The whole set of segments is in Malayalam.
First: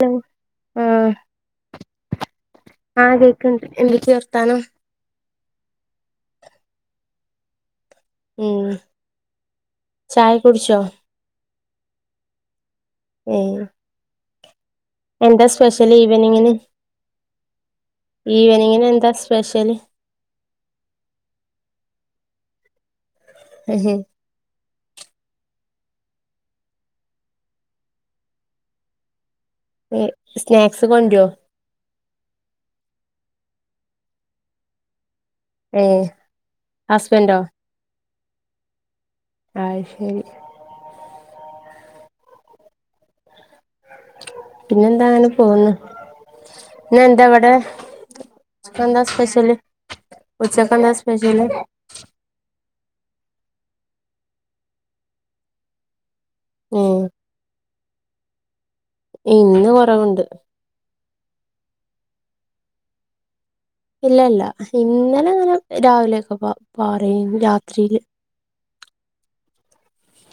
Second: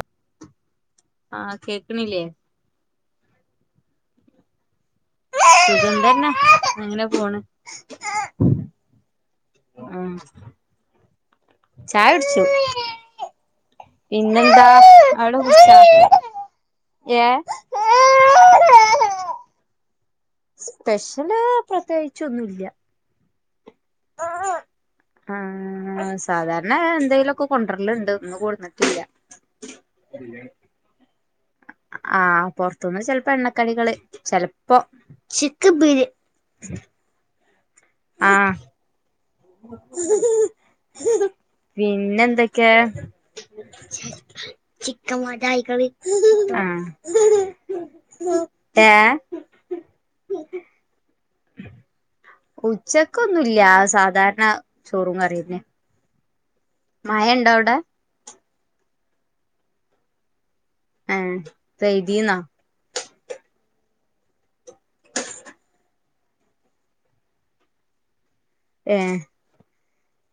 ഹലോ ആഹ് ആഹ്, കേക്ക്ണില്ലേ? ആഹ്, കേക്ക്ണ്ട്. എന്തൊക്കെ വർത്താനം. സുഖം ന്തന്നെ, അങ്ങനെ പോണ്. ഉം, ആഹ് ചായ കുടിച്ചോ? ചായ കുട്ച്ചു. ഉം [unintelligible] എന്താ സ്പെഷ്യല് ഈവനിങ്ങിന് ഏഹ് ഈവനിങ്ങിന് എന്താ സ്പെഷ്യല്. സ്പെഷ്യല് പ്രത്യേകിച്ചൊന്നും ഇല്ല. അയ് ശെ ആഹ് സാധാരണ എന്തെലുംക്കെ കൊണ്ടരലുണ്ട് ഇന്ന് കൊട്ന്നിട്ടില്ല. സ്നാക്സ് കൊണ്ടുവോ. ആഹ്, പൊറത്തുന്ന് ചെലപ്പോ എണ്ണക്കടികള്. ചെലപ്പോ. ഏ, ഹസ്ബൻഡോ? ആഹ്. ആഹ്, ശരി. പിന്നെ ന്തൊക്കെ? പിന്നെന്താ അങ്ങനെ പോവുന്നു ചിക്കമാട്ടായികള് [unintelligible] ഇന്നെന്താ ഇവിടെ ആഹ് എന്താ ഏഹ് സ്പെഷ്യല് ഉച്ചക്കെന്താ [unintelligible] ഉച്ചക്കൊന്നുംല്ല സാധാരണ ചോറൂം കറിയന്നെ. ഉം മയണ്ടോ, വിടെ? ഇന്ന് കൊറവുണ്ട്. ആഹ്, പെയ്തീന്നാ. ഇല്ല, ഇല്ല, ഇന്നലെ ങ്ങനെ രാവിലെ ക്കെ പാറീനു രാത്രിയില്. ഏ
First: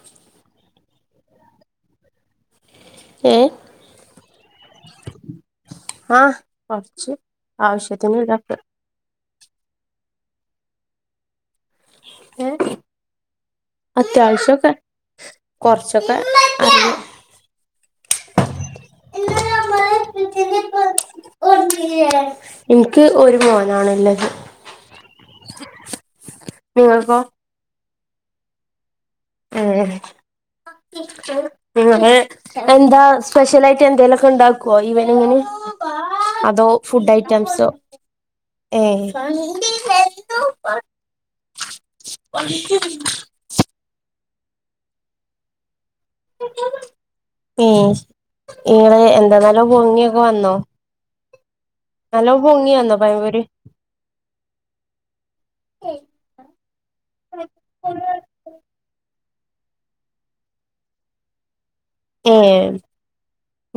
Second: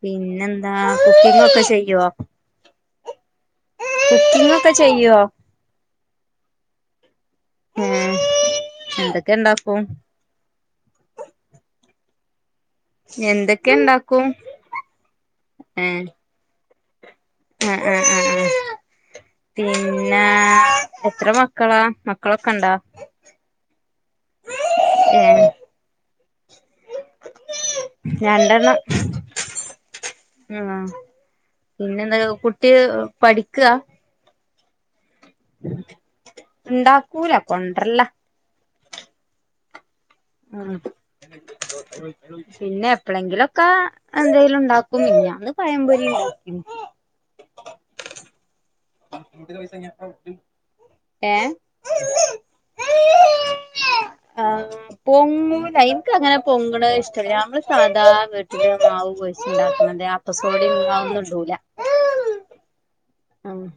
പിന്നെ എന്താ കുക്കിംഗ് ഒക്കെ ചെയ്യുവോ ഏഹ് കുക്കിംഗ് ഒക്കെ ചെയ്യുവോ ആ കുറച്ച് ആവശ്യത്തിന് [unintelligible] ക്കണ്ടാക്കും [unintelligible] [unintelligible] ഇണ്ടാക്കും അത്യാവശ്യമൊക്കെ കുറച്ചൊക്കെ അ അ അ അ പിന്നെ എത്ര മക്കളാ? മക്കളൊക്കെ ഉണ്ടോ? എനിക്ക് ഒരു മോനാണ്ള്ളത് മം നിങ്ങൾക്കോ രണ്ടെണ്ണം ആഹ് മ് പിന്നെന്താ കുട്ടി എന്താ സ്പെഷ്യൽ പഠിക്കാ ആയിട്ട് എന്തേലുമൊക്കെ ഉണ്ടാ [unintelligible] [unintelligible] അതോ ഫുഡ്‌ ഇണ്ടാക്കൂല ഐറ്റംസോ കൊണ്ടരല്ല ഏ [unintelligible] മം പിന്നെ എപ്പളങ്കിലൊക്കെ എന്തെങ്കിലും ഉണ്ടാക്കും മിനിഞ്ഞാന്ന് പഴംപൊരി ഏ [unintelligible] നിങ്ങള് എന്താെന്നാലോ പൊങ്ങിയൊക്കെ വന്നോ? ഏ നല്ലോ പൊങ്ങി വന്നോ പഴംപൊരി ആ പൊങ്ങൂല എനിക്ക് അങ്ങനെ പൊങ്ങണ് ഇഷ്ടല്ല നമ്മള് സാധാ വീട്ടിലെ മാവ് കുഴ ഉണ്ടാക്കുന്നതേ അപ്പസോഡേം [unintelligible] ഏ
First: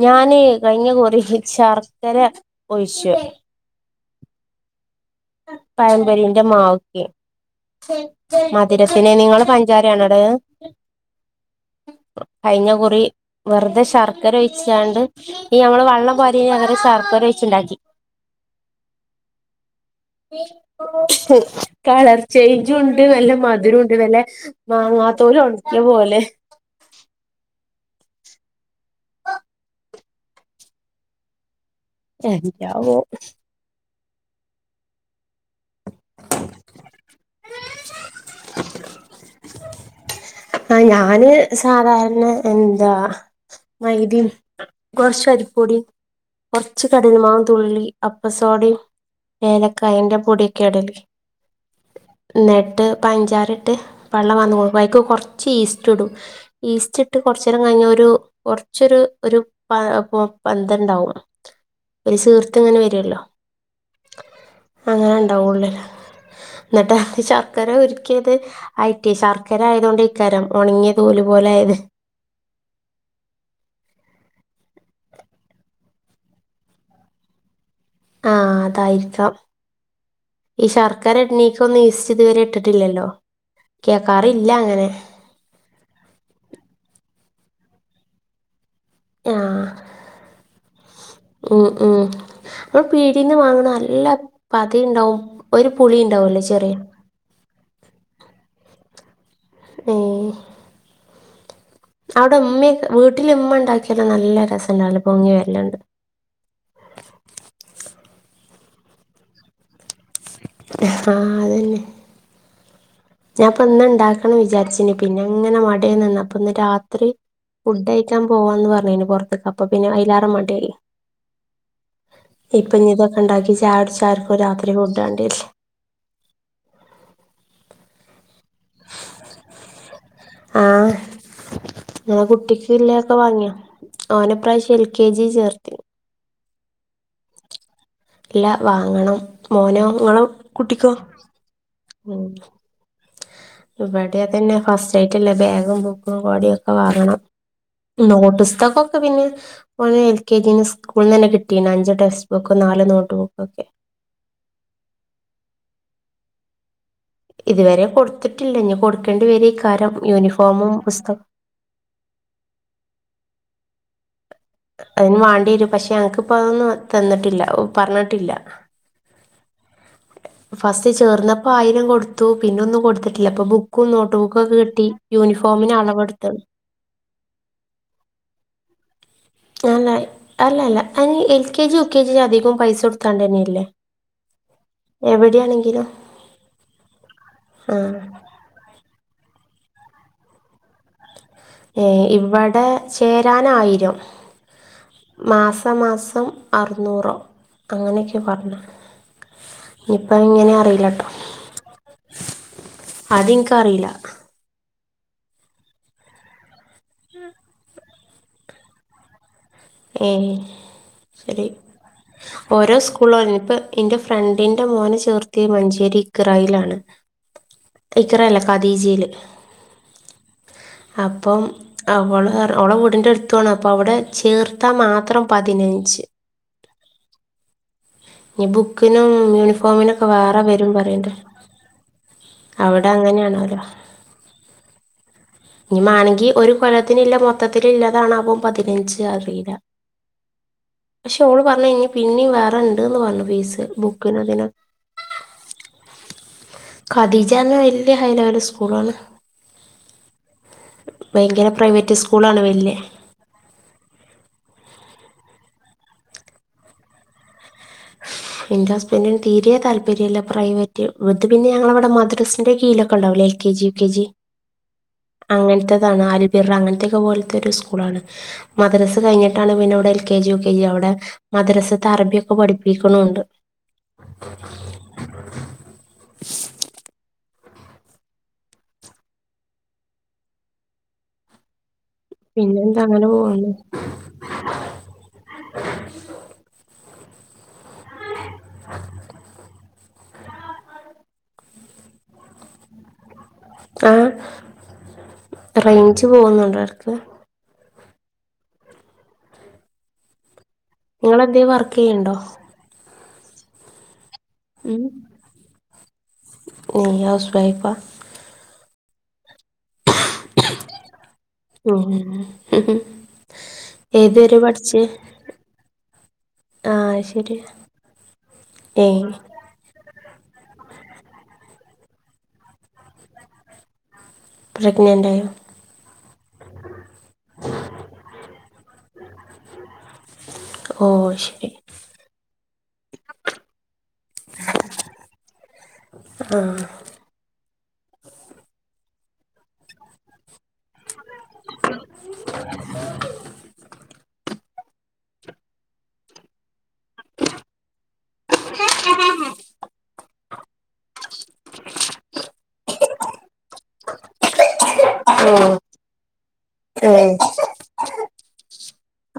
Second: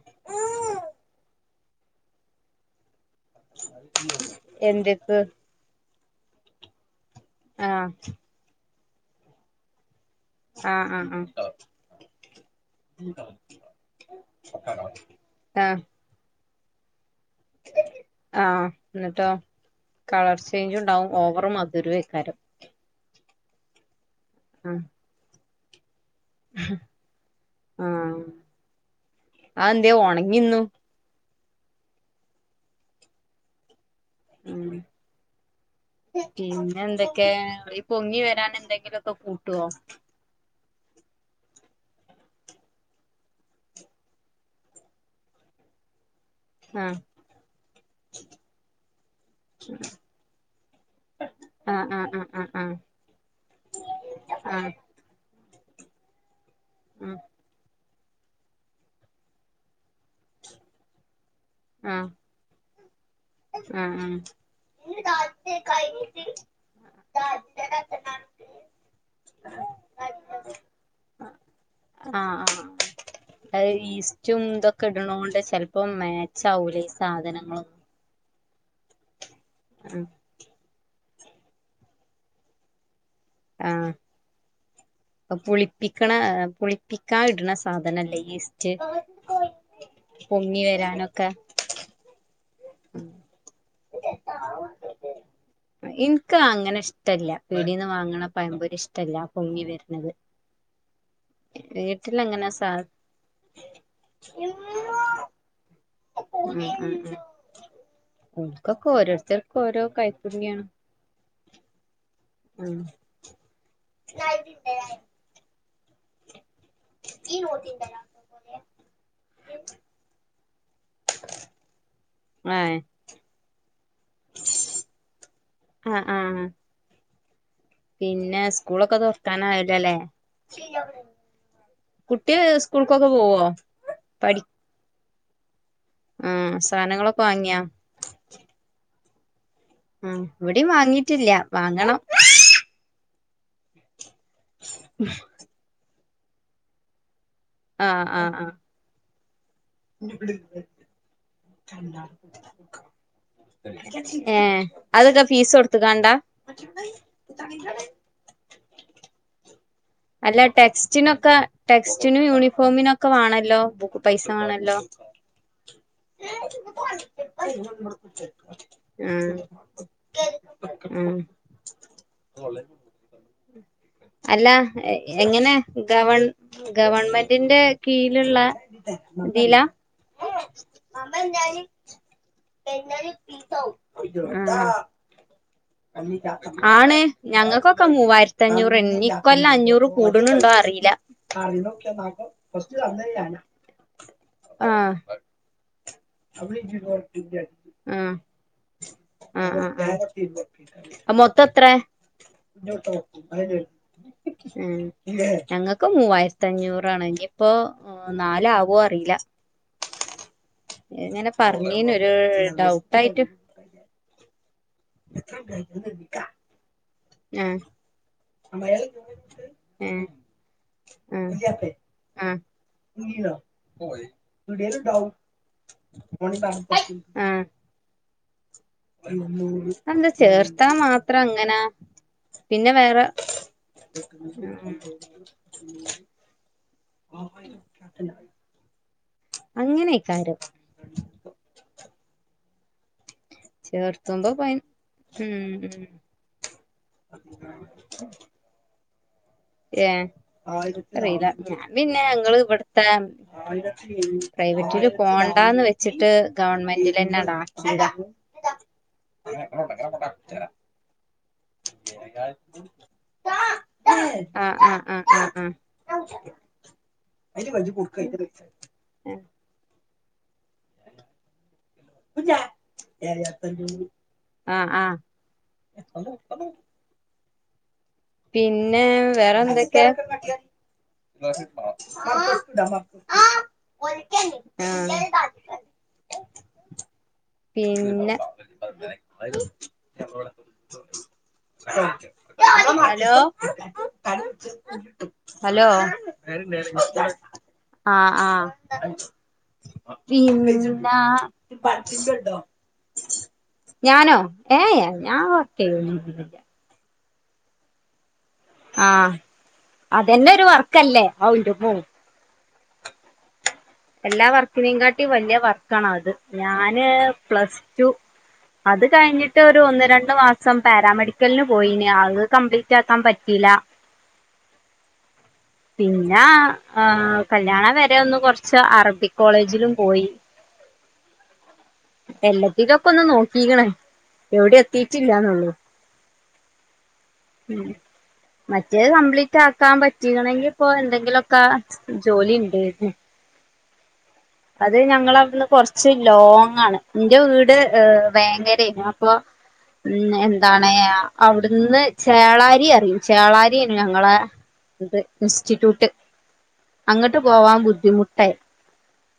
ഞാനേ കഴിഞ്ഞ കോറി ശർക്കര ഒഴിച്ചു എന്ത് [unintelligible] [unintelligible] മാവ് [unintelligible] മ [unintelligible] നിങ്ങൾ പഞ്ചായ [unintelligible] ആഹ് ആഹ് കഴിഞ്ഞ കുറി വെറുതെ ശർക്കര ഒഴിച്ചാണ്ട് ഈ ഞമ്മള് വള്ളം [unintelligible] ആ എന്നിട്ടോ കളർ ചേഞ്ച് ഉണ്ടാവും ഓവർ കളർ മധുരേക്കാരം ചേഞ്ച്‌ ഉണ്ട്. നല്ല മധുരം ഉണ്ട് വല്ലെ ആഹ് മാങ്ങാതോല് ഇത്പോലെ ആ എന്ത് ഒണങ്ങിന്നു എന്താവോ ഉം പിന്നെ എന്തേ ഏ ഈ പൊങ്ങി വരൻ എന്തെങ്കിലുമൊക്കെ കൂട്ടുവോ ആഹ് ഞാന് സാധാരണ എന്താ മൈദെയും കുറച്ച് അരിപ്പൊടിയും കുറച്ച് ആഹ് കടലമാവ് തുള്ളി അപ്പസോടയും ഏലക്കായിൻറെ പൊടിക്കെ ഇടല് ആഹ് ആഹ് ആഹ് നെട്ട് പഞ്ചാര ഇട്ട് വെള്ളം ആഹ് ആഹ് വന്നും ബൈക്ക് കുറച്ച് ചീസ്റ്റുടും ഈസ്റ്റ് ഇട്ട് കുറച്ച നേരം കഴിഞ്ഞൊരു ഒരു കുറച്ചരു ഒരു പൊ പന്ത്രണ്ടാവും ആഹ് ആഹ് ഒരു സീർത്ത് ഇങ്ങനെ വരുല്ലോ ആഹ് ആഹ് അങ്ങനെ ഉണ്ടാവുള്ളല്ലോ എന്നിട്ട് ശർക്കര ഒരുക്കിയത് ആയിട്ടേ ശർക്കര ആയത്കൊണ്ടായിരിക്കാരം ഉണങ്ങിയ തോല് പോലെ ആയത് ജ്ജുമന്തൊക്കെ ഇടുന്നോണ്ട് ചിലപ്പോമേ ചൗരേ സാധനങ്ങളും ആ അതായിരിക്കാം ആഹ് ഇഷാർ ആക്കാര എണീക്കൊ ഒന്നും യീസ്റ്റ് ഇതുവരെ ഇട്ടിട്ടില്ലല്ലോ ആ കേൾക്കാറില്ല അങ്ങനെ പുളിപ്പിക്കണ പുളിപ്പിക്ക് [unintelligible] ന സാധനല്ലേ ഈസ് ആ പൊങ്ങി വരാനൊക്കെ നമ്മൾ പീടീന്ന് വാങ്ങണ നല്ല പതയുണ്ടാവും ഒരു ഇൻക്ക് പുളിയുണ്ടാവല്ലേ ചെറിയ അങ്ങനെ ടല്ല പൊങ്ങി ഏ വരണത് അവിടെ വീട്ടിലങ്ങനെ സാ ഉമ്മയും വീട്ടില് ഉമ്മ ഉണ്ടാക്കിയല്ലോ നല്ല രസമുണ്ടാവല്ണ്ട് പൊങ്ങി വരല്ണ്ട് [unintelligible] ങ്ങക്കൊക്കെ ഓരോരുത്തർക്കും ഓരോ കയ് ആഹ അതന്നെ ഉം ഞാൻപ്പൊ ഇന്ന് ഇണ്ടാക്കണം വിചാരിച്ചന് പിന്നെ അങ്ങനെ മടി [unintelligible] അപ്പൊന്ന് രാത്രി ഫുഡ് കയ്യക്കാൻ പോവാന്ന് പറഞ്ഞ പുറത്തേ അപ്പൊ പിന്നെ അയലാറ മടിയാ ടൈ ഇപ്പൊ ഏഹ് ഞ് ഇതൊക്കെ ഉണ്ടാക്കിസ് ചർ [unintelligible] ആ ചാരക്ക രാത്രിപോ ആ ആ പിന്നെ സ്കൂളൊക്കെ തുറക്കാനായല്ലോ ലെ ആഹ് ഇങ്ങള് കുട്ടി സ്കൂൾക്കൊക്കെ കുട്ടിക്കില്ലൊക്കെ പോവോ വാങ്ങിയോ ഓന് ഇപ്രാവശ്യം ൽ കെ ജി ചേർത്തി മ്മ് സാധനങ്ങളൊക്കെ വാങ്ങിയോ ഇല്ല വാങ്ങണം മോനോ ഇങ്ങളെ മ്മ് ഇവിടെയും കുട്ടിക്കോ വാങ്ങിട്ടില്ലാ വാ ഉം [unintelligible] കു തന്നെ ഫസ്റ്റ് ആയിട്ടുള്ള ബാഗും കോടൊയൊക്കെ വാങ്ങണം ആഹ് ആഹ് ആഹ് നോട്ട്സ്തക്കൊക്കെ പിന്നെ ഓളെ എൽ കെ ജിന്ന് സ്കൂളിന്നന്നെ കിട്ടീണ് അഞ്ച് ടെക്സ്റ്റ് ബുക്കും നാല് നോട്ട് ബുക്കൊക്കെ ത്തുകണ്ടാ ഇതുവരെ കൊടുത്തിട്ടില്ല ഞ് കൊടുക്കേണ്ടി വരേയ് അല്ല ടെക്സ്റ്റിനൊക്കെ ടെക്സ്റ്റിനും യൂണിഫോമിനും ഒക്കെ വേണല്ലോ ബുക്ക് അതിന് വാണ്ടേരും പക്ഷേ ആ ആ പറഞ്ഞിട്ടില്ല ഫസ്റ്റ് ചേർന്നപ്പോ ആയിരം കൊടുത്തു പിന്നെ ഒന്നും കൊടുത്തിട്ടില്ല ഇപ്പൊ ബുക്കും നോട്ട് ബുക്കും അല്ല ഒക്കെ കിട്ടി എങ്ങനെ യൂണിഫോമിന് ഗവൺ അളവെടുത്തു ഗവൺമെന്റിന്റെ കീഴില്ള്ള അല്ല അല്ലല്ല അനി L K G U K G അധികം പൈസ കൊടുത്താണ്ട് തന്നെല്ലേ ആഹ് എവിടെ ഇവിടെയാണെകിൽ ആണ് ആ ഞങ്ങൾക്കൊക്കെ മൂവായിരത്തഞ്ഞൂറണ് കൊല്ലം അഞ്ഞൂറ് കൂടുണുണ്ടോ അറിയില്ല ഏ ഇവിടെചേരാനായിരം മാസ മാസം അറുന്നൂറോ ആ അങ്ങനെയൊക്കെ പറഞ്ഞു ഇനിയിപ്പം എങ്ങനെ അറിയില്ല കേട്ടോ ആആ മൊത്തം എത്ര അതെനിക്കറിയില്ല ഉം ഞങ്ങക്ക് മൂവായിരത്തഞ്ഞൂറ് ആണ് ഇനിയിപ്പോ ആ നാലാവോ അറിയില്ല ഏ ഇങ്ങനെ ശരി പറഞ്ഞീന് ഒരു ഓരോ സ്കൂള ഡൗട്ടായിട്ട് ഇപ്പ എന്റെ ഫ്രണ്ടിന്റെ ന്റെ മോനചേർത്തിയ മഞ്ചേരി ഇഖറായിൽ ആണ്. ആഹ് ഖദീജീല് ഏഹ് അപ്പം ആഹ് അവള് ആഹ് ഓളെ വീടിന്റെ അടുത്തു ആണ് അപ്പം അവിടെ ചേർ അ ഇനി ബുക്കിനും യൂണിഫോമിനൊക്കെ എന്താ വേറെ ചേർത്താ വരും പറയണ്ട് മാത്രം അങ്ങനാ പിന്നെ അവിടെ വേറെ. അങ്ങനെയാണല്ലോ ഇനിമാണെങ്കി ഒരു കൊലത്തിന് ഇല്ല മൊത്തത്തി ഇല്ലാതാണാവോ പതിനഞ്ച് അറിയില്ല അങ്ങനെക്കാരം വേറെണ്ട്ന്ന് പറഞ്ഞു. ഫീസ് ബുക്ക് ചേർത്തുമ്പോ പൈ ഉം [unintelligible] ഉം ഖതിജന്ന് വലിയ ഹൈ ലെവൽ സ്കൂളണ് ഏ അറിയില്ല ഭയങ്കര ഞാൻ പ്രൈവറ്റ് പിന്നെ ഞങ്ങള് സ്കൂളാണ് വലിയ ഇവിടുത്തെ പ്രൈവറ്റില് പോണ്ടാന്ന് വെച്ചിട്ട് ഗവൺമെന്റി തന്നെ ഡ എന്റെ ഹസ്ബന്റിന് തീരെ താല്പര്യ ഇല്ല പ്രൈവറ്റ് [unintelligible] പിന്നെ ഞങ്ങളവിടെ മദ്രസിന്റെ കിഴിയല്ലെയൊക്കെ ഉണ്ടാവില്ലേ എൽകെജി യുകെജി ആഹ് ആഹ് ആഹ് ആഹ് അങ്ങനത്താണ് [unintelligible] അങ്ങനത്ത്പോലെത സ്കൂൾയാണ് മദ്രസ ആഹ് കഴിഞ്ഞിട്ടാണ് അവിടെ എൽകെജി യുകെജി അവിടെ മദ്ര അറബി ഒക്കെ പഠിപ്പി ആഹ ആഹ പിന്നെ വേറെ എന്തൊക്കെ. പിന്നെന്താ അങ്ങനെ ആഹ് പോകുന്നു പിന്നെ [inaudible] ഹലോ ആ ഹലോ റേഞ്ച് പോകുന്നുണ്ടോ ഇടക്ക് ആഹ ആഹ പിന്ന നിങ്ങളെന്തേ വർക്ക് ചെയ്യണ്ടോ [unintelligible] ഞാനോ ഉം ഏയ് ഞാ [unintelligible] നിയ്യ് ഹൗസ് വൈഫ ആഹ് അതന്നെ ഒരു വർക്കല്ലേ അവന്റെ മൂ ഉം ഏത് എല്ലാ വരെ വർക്കിനേം പഠിച്ച് കാട്ടി വലിയ വർക്കാണത് ആ ഞാന് ശരി പ്ലസ് ടു അത് ഏ കഴിഞ്ഞിട്ട് ഒരു ഒന്ന് ര മൂന്ന് മാസം പാരാമെഡിക്കലിന് പോയിന്ന് അത് കംപ്ലീറ്റ് ആക്കാൻ പറ്റില്ല പ്രഗ്നന്റ് ആയോ പിന്നെ കല്യാണ വരെ ഒന്ന് കുറച്ച് അറബിക് കോളേജിലും പോയി ഓ ശരി എല്ല ഇതപ്പ ഒന്ന് നോക്കീക്കണേ എവിടെ എത്തീട്ടില്ലന്നുള്ളൂ ആഹ മറ്റേത് കംപ്ലീറ്റ് ആക്കാൻ പറ്റയിണെങ്കിൽ ഇപ്പൊ എന്തെങ്കിലുമൊക്കെ ജോലി ഇണ്ട് അത് ഞങ്ങള അവിന്ന് കൊറച്ച് ലോങ്ങ ആണ് ന്റെ വീട് ഏഹ് വേങ്ങര ആയിനു അപ്പൊ ഉം എൻ താണയ അവിടുന്ന് ചേളാരി അറിയും ചേളാരിയന്ന് ഞങ്ങളെ ഓ ഇൻസ്റ്റിറ്റ്യൂട്ട് ഏ അങ്ങോട്ട് പോവാൻ ബുദ്ധിമുട്ടായി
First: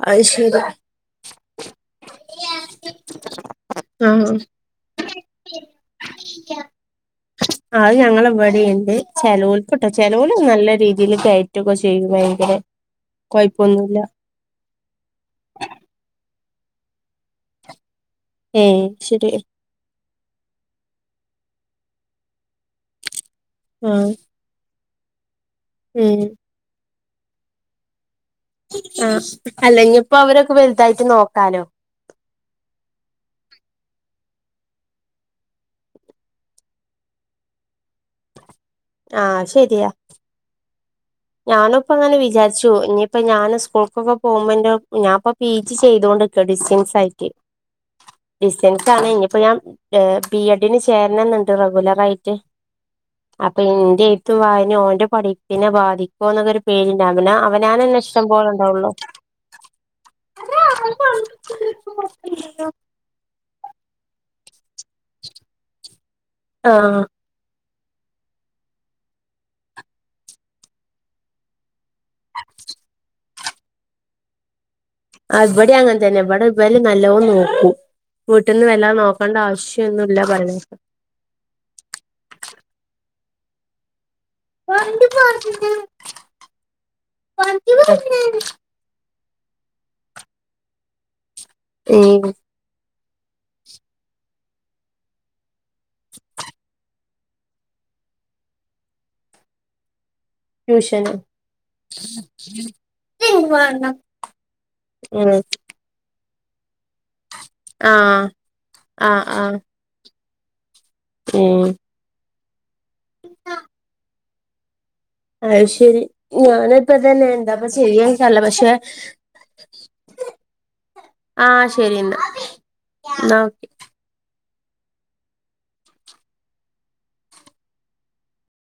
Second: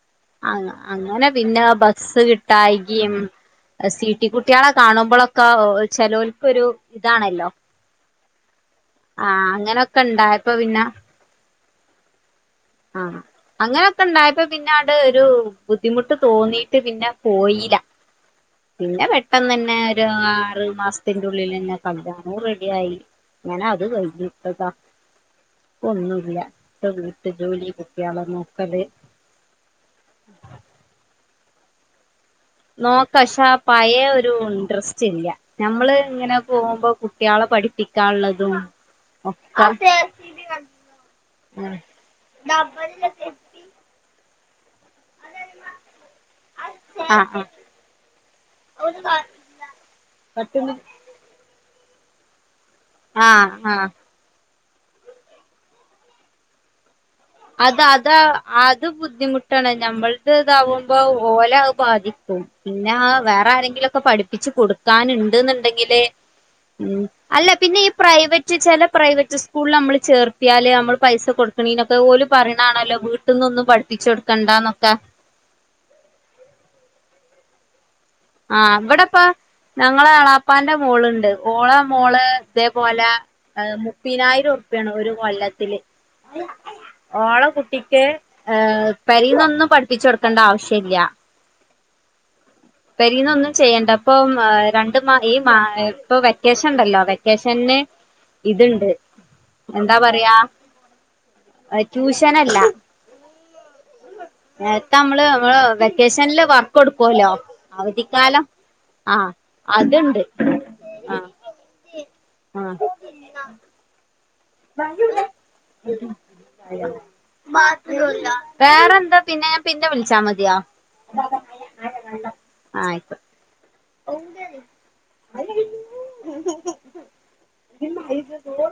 അത് ആ ശരി അങ്ങനെ പിന്നെ ബസ്സ് കിട്ടി ട്ടായിക സീട്ടി കുട്ടികളെ കാണുമ്പോഴൊക്കെ ചെലോൽക്ക് ആ ഒരു ഇതാണല്ലോ അത് ഞങ്ങളെ ഇവിടെയുണ്ട് ആ ചെലോൽക്ക്ട്ടോ അങ്ങനൊക്കെ ചെലോല് ഇണ്ടായപ്പോ നല്ല പിന്നെ രീതിയിൽ കയറ്റൊക്കെ ചെയ്യും ഭയങ്കര ആ കൊഴപ്പൊന്നുല്ല അങ്ങനെയൊക്കെണ്ടായപ്പോ പിന്നെ ഒരു ബുദ്ധിമുട്ട് തോന്നീട്ട് പിന്നെ പോയില്ല ഏ പിന്നെ ശരി പെട്ടെന്ന തന്നെ ഒരു ആറു മാസ ഇതിന്റുള്ളിൽ നിന്ന കല്യാണോം റെഡിയായി ഞാനാ അത് ആ കഴ്കിട്ടതാ ഉം ഒന്നുല്ല്യ വീട്ട് ജോലി കുട്ടിയാളെ ആഹ അല്ലെങ്കി ഇപ്പൊ അവരൊക്കെ വലുതായിട്ട് നോക്കാം വക്കാലോ നോക്കാം പക്ഷെ ആ പഴയ ഒരു ഇൻട്രസ്റ്റ് ഇല്ല ഞമ്മൾ ഇങ്ങനെ പോകുമ്പോ കുട്ടികളെ പഠിപ്പിക്കാള്ളതും ആ ഒക്കെ ശരിയാ ഞാനിപ്പ അങ്ങനെ വിചാരിച്ചു ഇനിയിപ്പ ഞാൻ സ്കൂൾക്കൊക്കെ ഫോമെന്റോ ഞാൻ ഇപ്പം പി ജി ചെയ്തൊണ്ട്ക്കാണ് ഡിസ്റ്റൻസ് ആയിട്ട് ആഹ് ആഹ് ഡിസ്റ്റൻസ് ആണ് ഇനിപ്പോ ഞാൻ ബി എഡിന് ചേരണന്നുണ്ട് ലറായിട്ട് ആഹ് അപ്പൊ ആഹ് എന്റെത്ത് എയ്ത്തും വായനയും ഇനി ഓൻ്റേ പഠിപ്പിനെ ബാധിക്കും പോകുന്നൊെരു [unintelligible] അത് അതാ അത് ബുദ്ധിമുട്ടാണ് ഞമ്മൾക്ക് ഇതാകുമ്പോ ഓല അ ബാധിക്കും പിന്നെ വേറെ ആരെങ്കിലൊക്കെ പഠിപ്പും പപ്പിച്ച് കൊടുക്കാനുണ്ട് എന്നുണ്ടെങ്കില് ആഹ് ഉം അല്ല പിന്നെ ഈ പ്രൈവറ്റ് ചില പ്രൈവറ്റ് സ്കൂളിൽ നമ്മള് ചേർത്തിയാല് നമ്മള് പൈസ കൊടുക്കണീന ഓൽപറയണാണല്ലോ വീട്ട പിന്നൊന്നും പഠിപ്പിച്ച് കൊടുക്കണ്ടന്നൊക്കെ അ ഇവിടെ അങ്ങനെ തന്നെ ഇവിടെ ഇവര് നല്ലോന്ന നോക്കും വീട്ടിൽന്ന് ആഹ വല്ലാതെ ഇവിടെ ഇപ്പ നോക്കേണ്ട ഞങ്ങളെ ആവശ്യൊന്നുല്ല അളാപ്പാന്റെ പറയണേക്കാ മോള്ണ്ട് ഓള മോള് ഇതേപോലെ ആ [unintelligible] പിനായിരം ഉറുപ്പ്യാണ് ഒരു കൊല്ലത്തില് ഓള കുട്ടിക്ക് ഏഹ പെരിനൊന്നും പഠിപ്പിച്ച് കൊടുക്കേണ്ട ആവശ്യല്ല [unintelligible] പെരിനൊന്നും ചെയ്യണ്ട അപ്പൊ രണ്ടു മാസ ഈ മാ ഇപ്പൊ വെക്കേഷൻ ഉണ്ടല്ലോ വെക്കേഷന്ന് ഇത്ണ്ട് എന്താ പറ യ ട്യൂഷന് ട്യൂഷനല്ല ഉം ആഹ് നേരത്ത മ്മള് മ്മള് വെക്കേഷൻല് വർക്ക് കൊടുക്കുവല്ലേ അവധിക്കാലം ആ അതുണ്ട് ഓ ആഹ അത് ശരി ഞാനിപ്പതന്നെ എന്തപ്പ ചെയ്യ [unintelligible] പക്ഷെ വേറെന്താ പിന്നെ ഞാൻ പിന്നെ വിളിച്ചാ മതിയോ ആഹ ശരി എന്നാ ആഹ് ആയിക്കോട്ടെ എന്ന ഓക്കെ [inaudible]